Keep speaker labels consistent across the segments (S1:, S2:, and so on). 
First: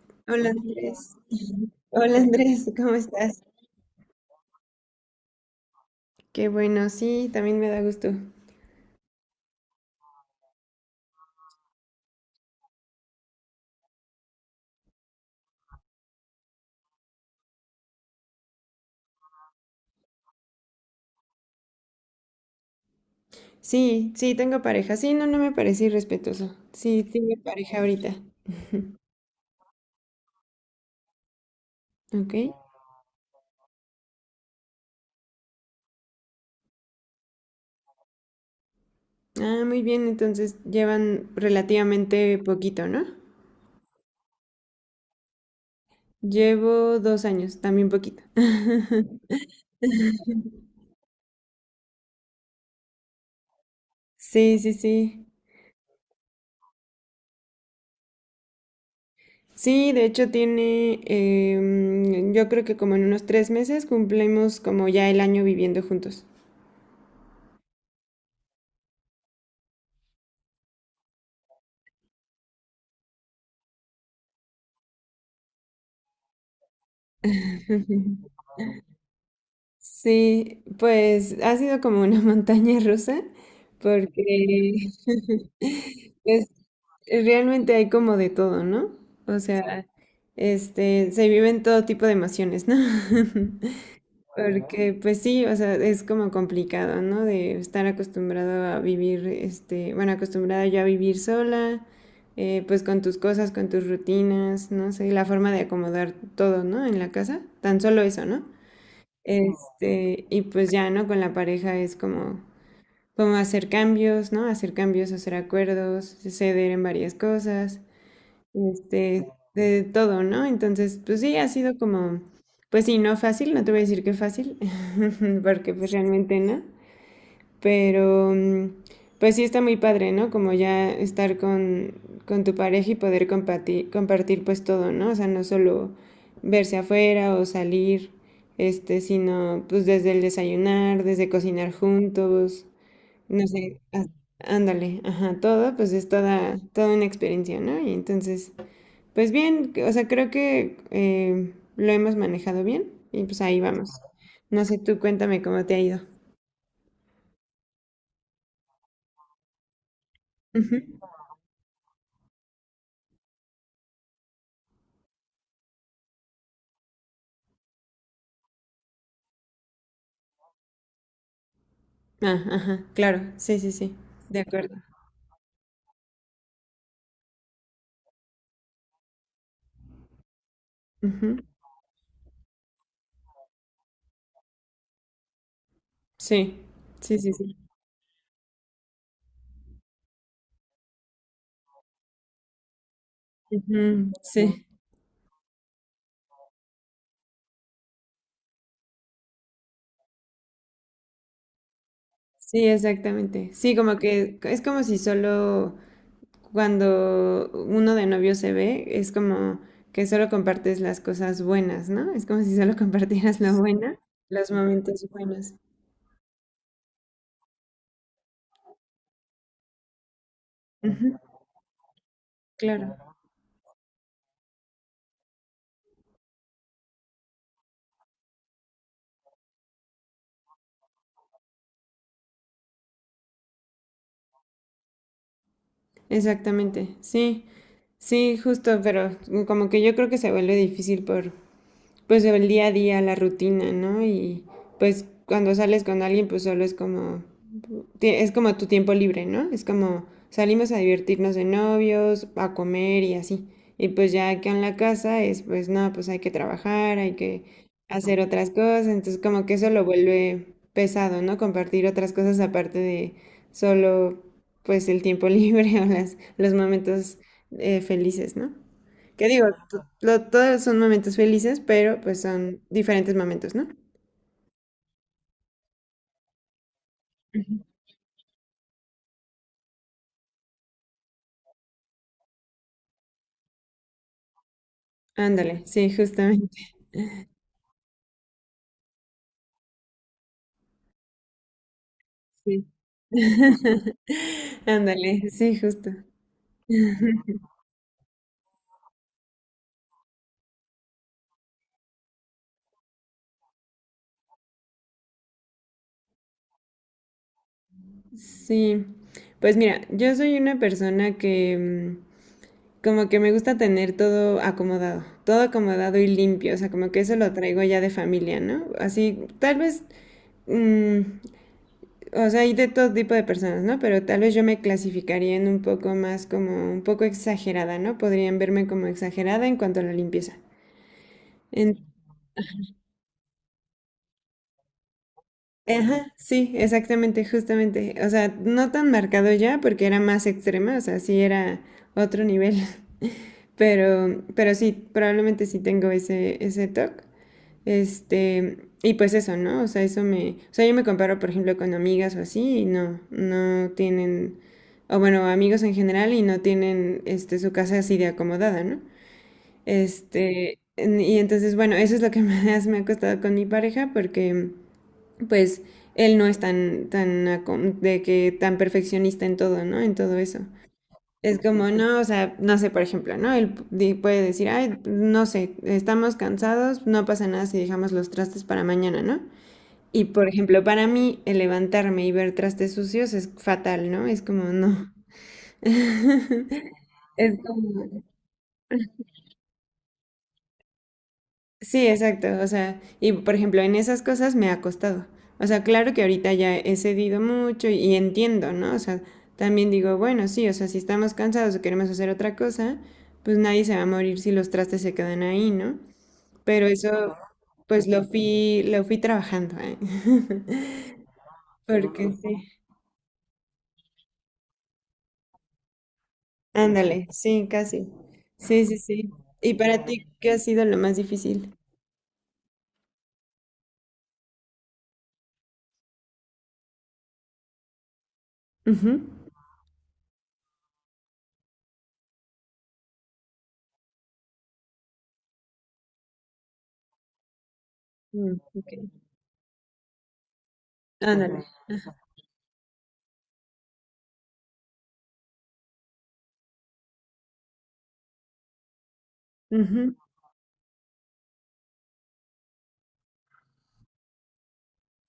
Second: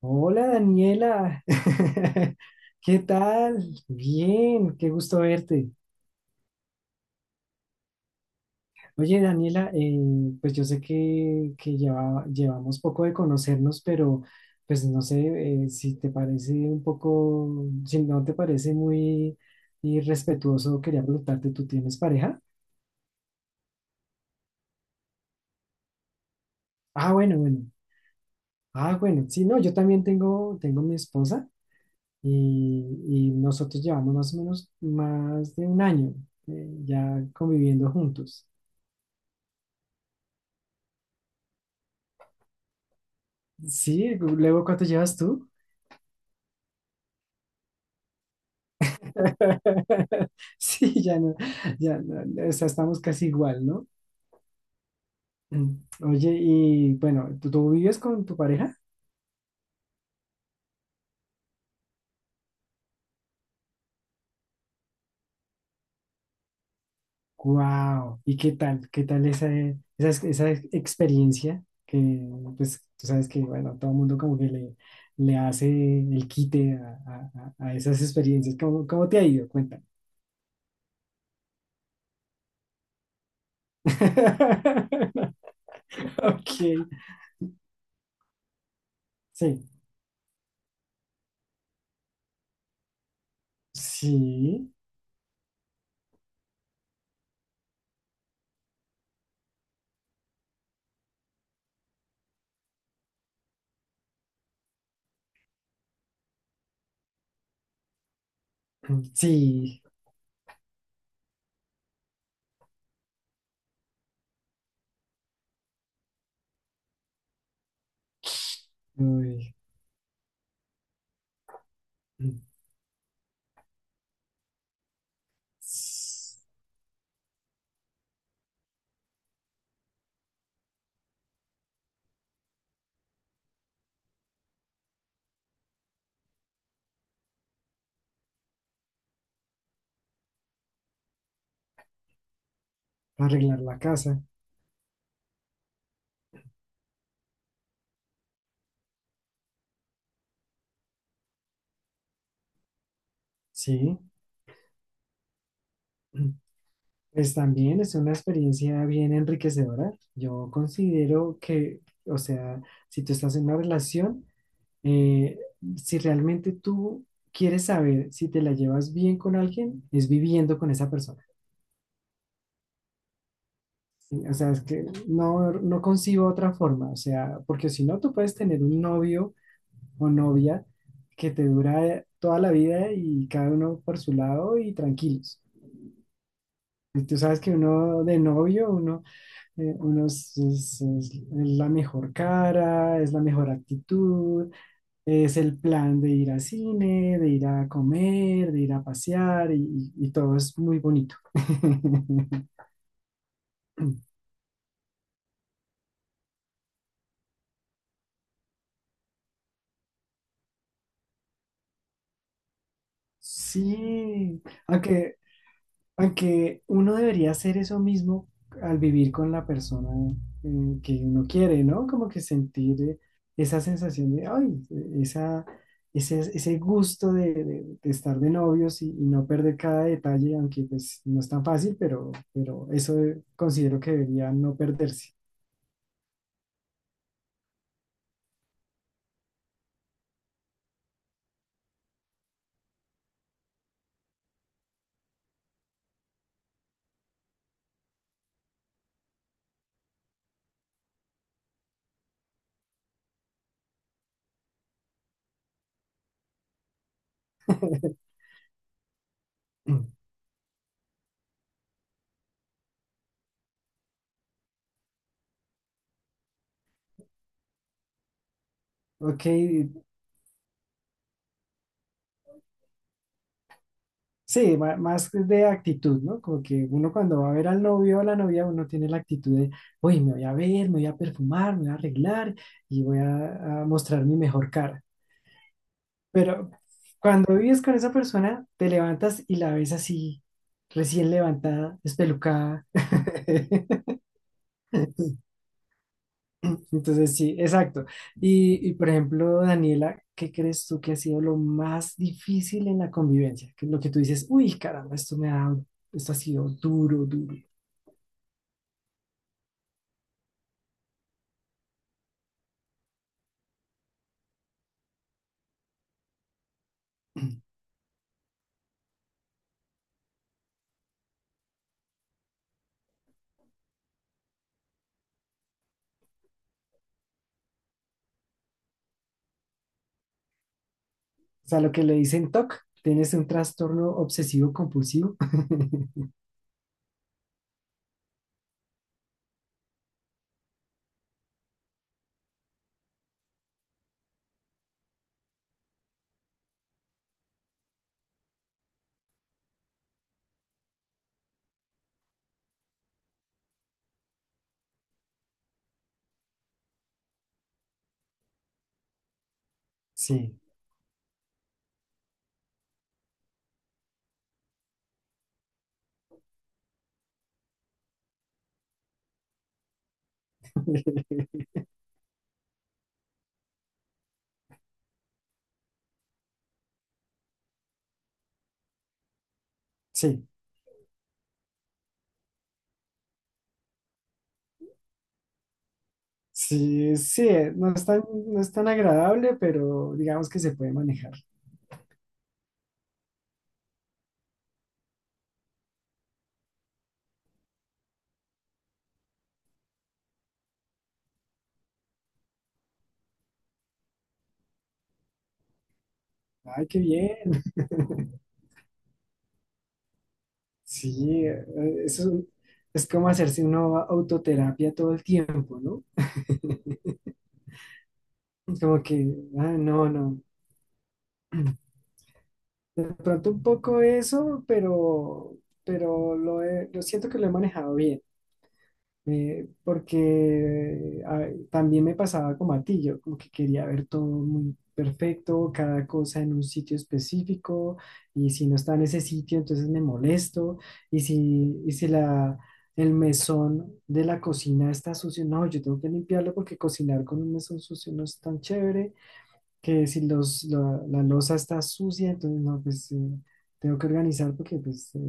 S1: Hola
S2: Hola Andrés.
S1: Daniela,
S2: Hola Andrés, ¿cómo
S1: ¿qué
S2: estás?
S1: tal? Bien, qué gusto verte.
S2: Qué bueno, sí, también me da gusto.
S1: Oye Daniela, pues yo sé que llevamos poco de conocernos, pero pues no sé si te parece un poco, si no te parece muy irrespetuoso, quería preguntarte, ¿tú tienes pareja?
S2: Sí, sí, tengo pareja. Sí, no, no me parece irrespetuoso. Sí,
S1: Ah,
S2: tengo
S1: bueno, bueno.
S2: pareja ahorita.
S1: Ah, bueno, sí, no, yo también tengo mi esposa
S2: Ok.
S1: y nosotros llevamos más o menos más de un año ya conviviendo juntos.
S2: Ah, muy bien, entonces llevan relativamente poquito, ¿no?
S1: Sí, luego, ¿cuánto llevas tú?
S2: Llevo 2 años, también poquito.
S1: Sí, ya no, o sea, estamos casi igual, ¿no?
S2: Sí, sí, sí.
S1: Mm. Oye, y bueno, ¿tú vives con tu pareja?
S2: Sí, de hecho tiene, yo creo que como en unos 3 meses cumplimos como ya el año viviendo juntos.
S1: ¡Wow! ¿Y qué tal? ¿Qué tal esa experiencia? Que pues tú sabes que, bueno, todo el mundo como que le hace el quite a esas experiencias. ¿Cómo, cómo te ha ido? Cuéntame.
S2: Sí, pues ha sido como una montaña rusa, porque pues,
S1: Ok,
S2: realmente hay como de todo, ¿no? O
S1: sí,
S2: sea, este, se viven todo tipo de emociones, ¿no?
S1: sí,
S2: Porque, pues sí, o sea, es como complicado, ¿no? De estar acostumbrado a vivir, este, bueno, acostumbrada yo a vivir sola, pues con tus cosas, con tus rutinas, no sé, la forma de acomodar todo, ¿no? En la casa, tan solo eso, ¿no?
S1: sí.
S2: Este, y pues ya, ¿no? Con la pareja es como, como hacer cambios, ¿no? Hacer cambios, hacer acuerdos, ceder en varias cosas, este,
S1: Uy.
S2: de todo, ¿no? Entonces, pues sí, ha sido como, pues sí, no fácil, no te voy a decir que fácil, porque pues realmente no, pero, pues sí está muy padre, ¿no? Como ya estar con tu pareja y poder compartir, compartir pues todo, ¿no? O sea, no solo verse afuera o salir, este, sino pues desde el desayunar, desde cocinar juntos, no
S1: Arreglar la
S2: sé,
S1: casa,
S2: ándale, ajá, todo, pues es toda una experiencia, ¿no? Y entonces, pues bien, o sea, creo que lo hemos manejado bien y pues ahí vamos.
S1: sí.
S2: No sé, tú cuéntame cómo te ha ido.
S1: Pues también es una experiencia bien enriquecedora. Yo considero que, o sea, si tú estás en una relación, eh, si realmente tú quieres saber si te la llevas bien con alguien, es viviendo con esa persona.
S2: Ah, ajá, claro, sí, sí, sí,
S1: Sí, o
S2: de
S1: sea, es
S2: acuerdo.
S1: que no, no concibo otra forma. O sea, porque si no, tú puedes tener un novio o novia que
S2: Ujú,
S1: te dura toda la vida y cada uno por su lado y tranquilos.
S2: sí,
S1: Y tú
S2: sí, sí,
S1: sabes que
S2: sí.
S1: uno de novio, uno, uno es la mejor cara, es la mejor
S2: Ujú, sí,
S1: actitud, es el plan de ir al cine, de ir a comer, de ir a pasear y todo es muy bonito.
S2: sí, exactamente. Sí, como que es como si solo cuando uno de novio se ve, es como que solo compartes las cosas buenas, ¿no? Es como si solo compartieras lo buena,
S1: Sí,
S2: los momentos
S1: aunque
S2: buenos.
S1: Aunque uno debería hacer eso mismo al vivir con la persona que
S2: Ujú,
S1: uno quiere, ¿no? Como que sentir
S2: claro,
S1: esa sensación de, ay, ese gusto de estar de novios y no perder cada detalle, aunque pues no es tan fácil, pero eso considero que debería no perderse.
S2: exactamente, sí, sí, justo, pero como que yo creo que se vuelve difícil por... pues el día a día, la rutina, ¿no? Y pues cuando sales con alguien, pues solo es como tu tiempo libre, ¿no? Es como salimos a divertirnos de novios, a comer y así. Y pues ya que en la casa es, pues no, pues hay que trabajar, hay que hacer otras cosas, entonces como que eso lo vuelve pesado, ¿no? Compartir otras cosas aparte de solo, pues el tiempo libre o las, los momentos felices, ¿no?
S1: Ok,
S2: Que digo, todos son momentos felices, pero pues son diferentes momentos, ¿no?
S1: sí, más de actitud, ¿no? Como que uno cuando va a ver al novio o a la novia, uno tiene la actitud de, uy, me voy a ver, me voy a perfumar, me voy a arreglar y voy a mostrar mi mejor cara.
S2: Ándale, sí,
S1: Pero
S2: justamente,
S1: cuando vives con esa persona, te levantas y la ves así, recién levantada,
S2: sí.
S1: espelucada.
S2: Ándale, sí, justo.
S1: Entonces, sí, exacto. Y por ejemplo, Daniela, ¿qué crees tú que ha sido lo más difícil en la convivencia? Que lo que tú dices, uy, caramba, esto me ha, esto ha sido duro, duro.
S2: Sí. Pues mira, yo soy una persona que como que me gusta tener todo acomodado y limpio, o sea, como que eso lo traigo ya de familia, ¿no? Así, tal vez mm, o sea, hay de todo tipo de personas, ¿no? Pero tal vez yo me clasificaría en un poco más como un poco exagerada, ¿no? Podrían verme como exagerada en cuanto a la limpieza.
S1: O sea, lo
S2: En-
S1: que le dicen TOC, tienes un trastorno obsesivo compulsivo.
S2: Ajá, sí, exactamente, justamente. O sea, no tan marcado ya porque era más extrema, o sea, sí era otro nivel. Pero, sí, probablemente sí tengo ese toque. Este, y pues eso, ¿no? O sea, eso me, o sea, yo me comparo, por ejemplo, con amigas o así y no, no tienen, o bueno, amigos en general y no tienen, este, su casa así de acomodada, ¿no?
S1: Sí,
S2: Este, y entonces, bueno, eso es lo que más me ha costado con mi pareja porque, pues, él no es tan, de que tan perfeccionista en todo, ¿no? En todo eso. Es como, no, o sea, no sé, por ejemplo, ¿no? Él puede decir, ay, no sé, estamos cansados, no pasa nada si dejamos los trastes para mañana, ¿no? Y, por
S1: sí,
S2: ejemplo, para mí, el levantarme y ver trastes sucios es fatal, ¿no? Es como, no.
S1: sí, sí,
S2: Es
S1: no es
S2: como...
S1: tan, no es tan agradable, pero digamos que se puede manejar.
S2: Sí, exacto, o sea, y, por ejemplo, en esas cosas me ha costado. O sea, claro que ahorita ya he cedido mucho y entiendo, ¿no? O sea, también digo, bueno, sí, o sea, si estamos cansados o queremos hacer otra cosa, pues nadie se va a morir si los trastes se quedan ahí, ¿no? Pero
S1: Ay, qué
S2: eso
S1: bien.
S2: pues lo fui trabajando, ¿eh?
S1: Sí, eso es
S2: Porque
S1: un-
S2: sí,
S1: es como hacerse una autoterapia todo el tiempo, ¿no?
S2: ándale, sí, casi. Sí, sí,
S1: Como que,
S2: sí. ¿Y
S1: ah,
S2: para
S1: no,
S2: ti
S1: no.
S2: qué ha sido lo más difícil?
S1: De pronto un poco eso, pero, lo siento que lo he manejado bien.
S2: Ujú.
S1: También me pasaba como a ti, yo como que quería ver todo muy perfecto, cada cosa en un sitio específico, y
S2: Mm,
S1: si no está en
S2: ok.
S1: ese sitio, entonces me molesto,
S2: Ándale.
S1: y si la, el mesón de la cocina está sucio, no, yo tengo que limpiarlo porque cocinar con un mesón sucio no es tan chévere, que
S2: Ujú,
S1: si los, la loza está sucia, entonces no, tengo que organizar porque pues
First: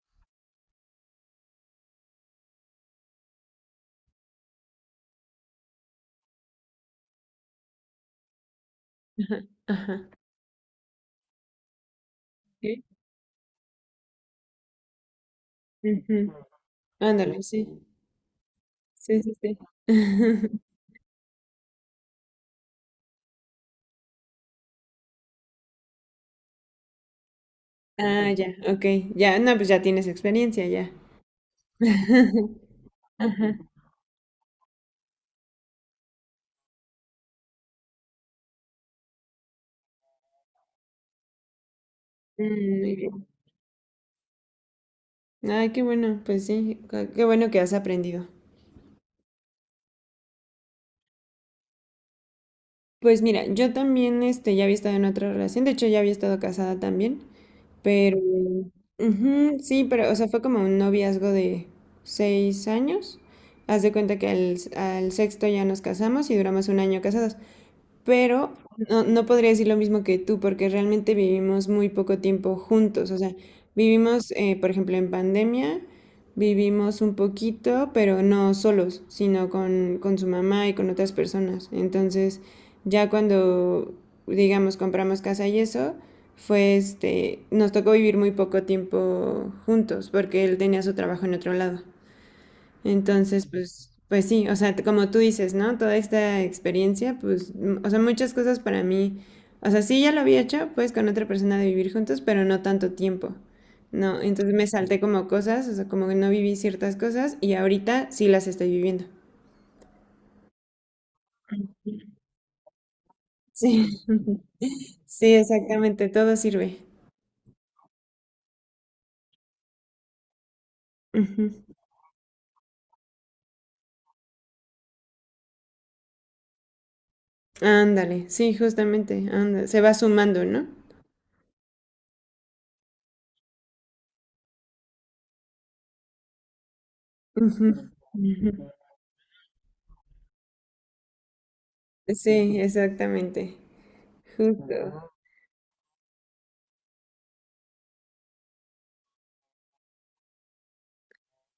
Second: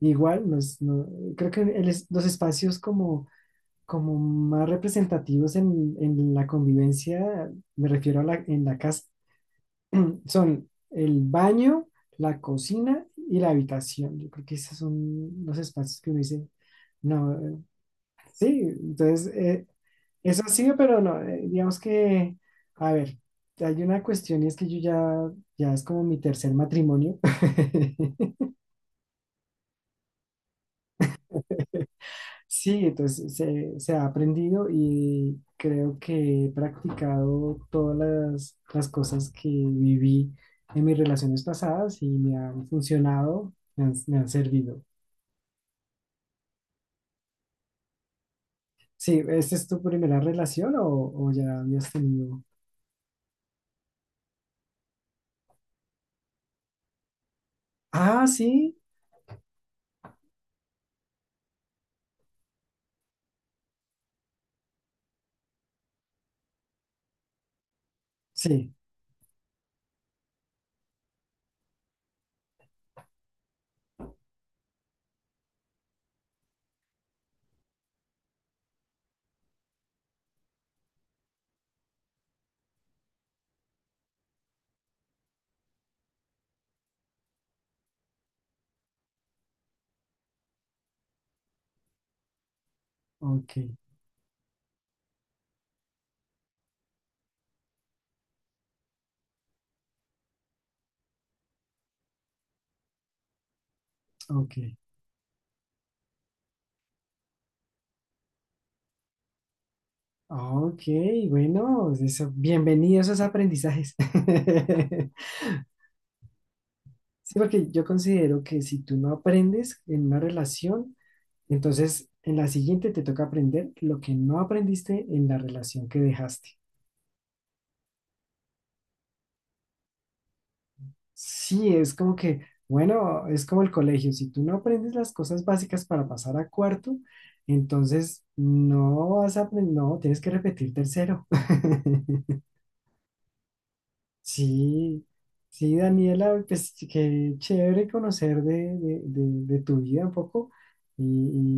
S1: igual, creo que los espacios como como más representativos en la convivencia, me refiero a en la casa,
S2: Ajá. Ajá.
S1: son el baño, la
S2: Ok.
S1: cocina y la habitación. Yo creo que esos son los espacios que uno
S2: Ujú.
S1: dice, no,
S2: Ándale, sí.
S1: sí,
S2: Sí,
S1: entonces
S2: sí, sí.
S1: eso sí, pero no, digamos que, a ver, hay una cuestión y es que yo ya, ya es como mi tercer matrimonio.
S2: Ah, ya, ok. Ya, no, pues ya tienes experiencia, ya.
S1: Sí, entonces
S2: Ajá.
S1: se ha aprendido y creo que he practicado todas las cosas que viví en mis relaciones pasadas y me han
S2: Mm, muy bien.
S1: funcionado, me han servido.
S2: Ay, qué bueno, pues sí, qué bueno que has aprendido.
S1: Sí, ¿esta es tu primera relación o ya habías tenido?
S2: Pues mira, yo también este, ya había estado en otra relación, de hecho ya había estado casada también, pero
S1: Ah, sí,
S2: ujú, sí, pero o sea, fue como un noviazgo de 6 años. Haz de cuenta que al sexto ya nos casamos y duramos un año casados pero
S1: sí,
S2: no, no podría decir lo mismo que tú, porque realmente vivimos muy poco tiempo juntos. O sea, vivimos, por ejemplo, en pandemia, vivimos un poquito, pero no solos, sino con su mamá y con otras personas. Entonces, ya cuando, digamos, compramos casa y eso, fue este, nos tocó vivir muy poco tiempo juntos, porque él tenía su trabajo en otro lado. Entonces,
S1: ok,
S2: pues, pues sí, o sea, como tú dices, ¿no? Toda esta experiencia, pues, mm, o sea, muchas cosas para mí, o sea, sí ya lo había hecho, pues, con otra persona de vivir juntos, pero no tanto tiempo, ¿no? Entonces
S1: ok,
S2: me salté como cosas, o sea, como que no viví ciertas cosas y ahorita sí las estoy viviendo.
S1: ok, bueno, eso, bienvenidos a esos aprendizajes.
S2: Sí, sí, exactamente, todo sirve.
S1: Sí, porque yo considero que si tú no aprendes en una relación,
S2: Ujú.
S1: entonces, en la siguiente te toca aprender lo que no aprendiste en la relación que dejaste.
S2: Ándale, sí, justamente, anda, se va sumando, ¿no?
S1: Sí, es como que, bueno, es como el colegio. Si tú no aprendes las cosas básicas para pasar a cuarto,
S2: Ujú,
S1: entonces
S2: ujú.
S1: no vas a aprender, no, tienes que repetir tercero.
S2: Sí, exactamente,
S1: Sí,
S2: justo.
S1: sí, Daniela, pues qué chévere conocer de tu vida un poco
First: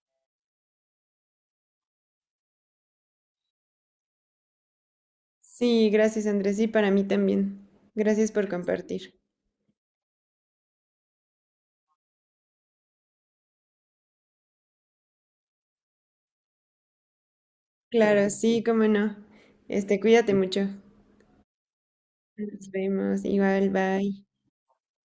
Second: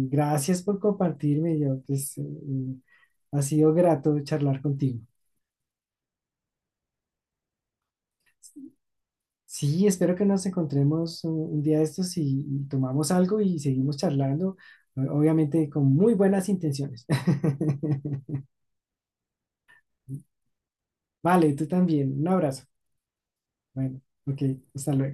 S1: y gracias por compartirme. Yo, pues, ha sido grato charlar contigo.
S2: Sí, gracias Andrés, sí, para mí también. Gracias por compartir.
S1: Sí, espero que nos encontremos un día de estos y tomamos algo y seguimos charlando, obviamente con muy buenas intenciones.
S2: Claro, sí, cómo no. Este, cuídate mucho.
S1: Vale, tú también. Un abrazo.
S2: Nos vemos, igual,
S1: Bueno,
S2: bye.
S1: ok, hasta luego.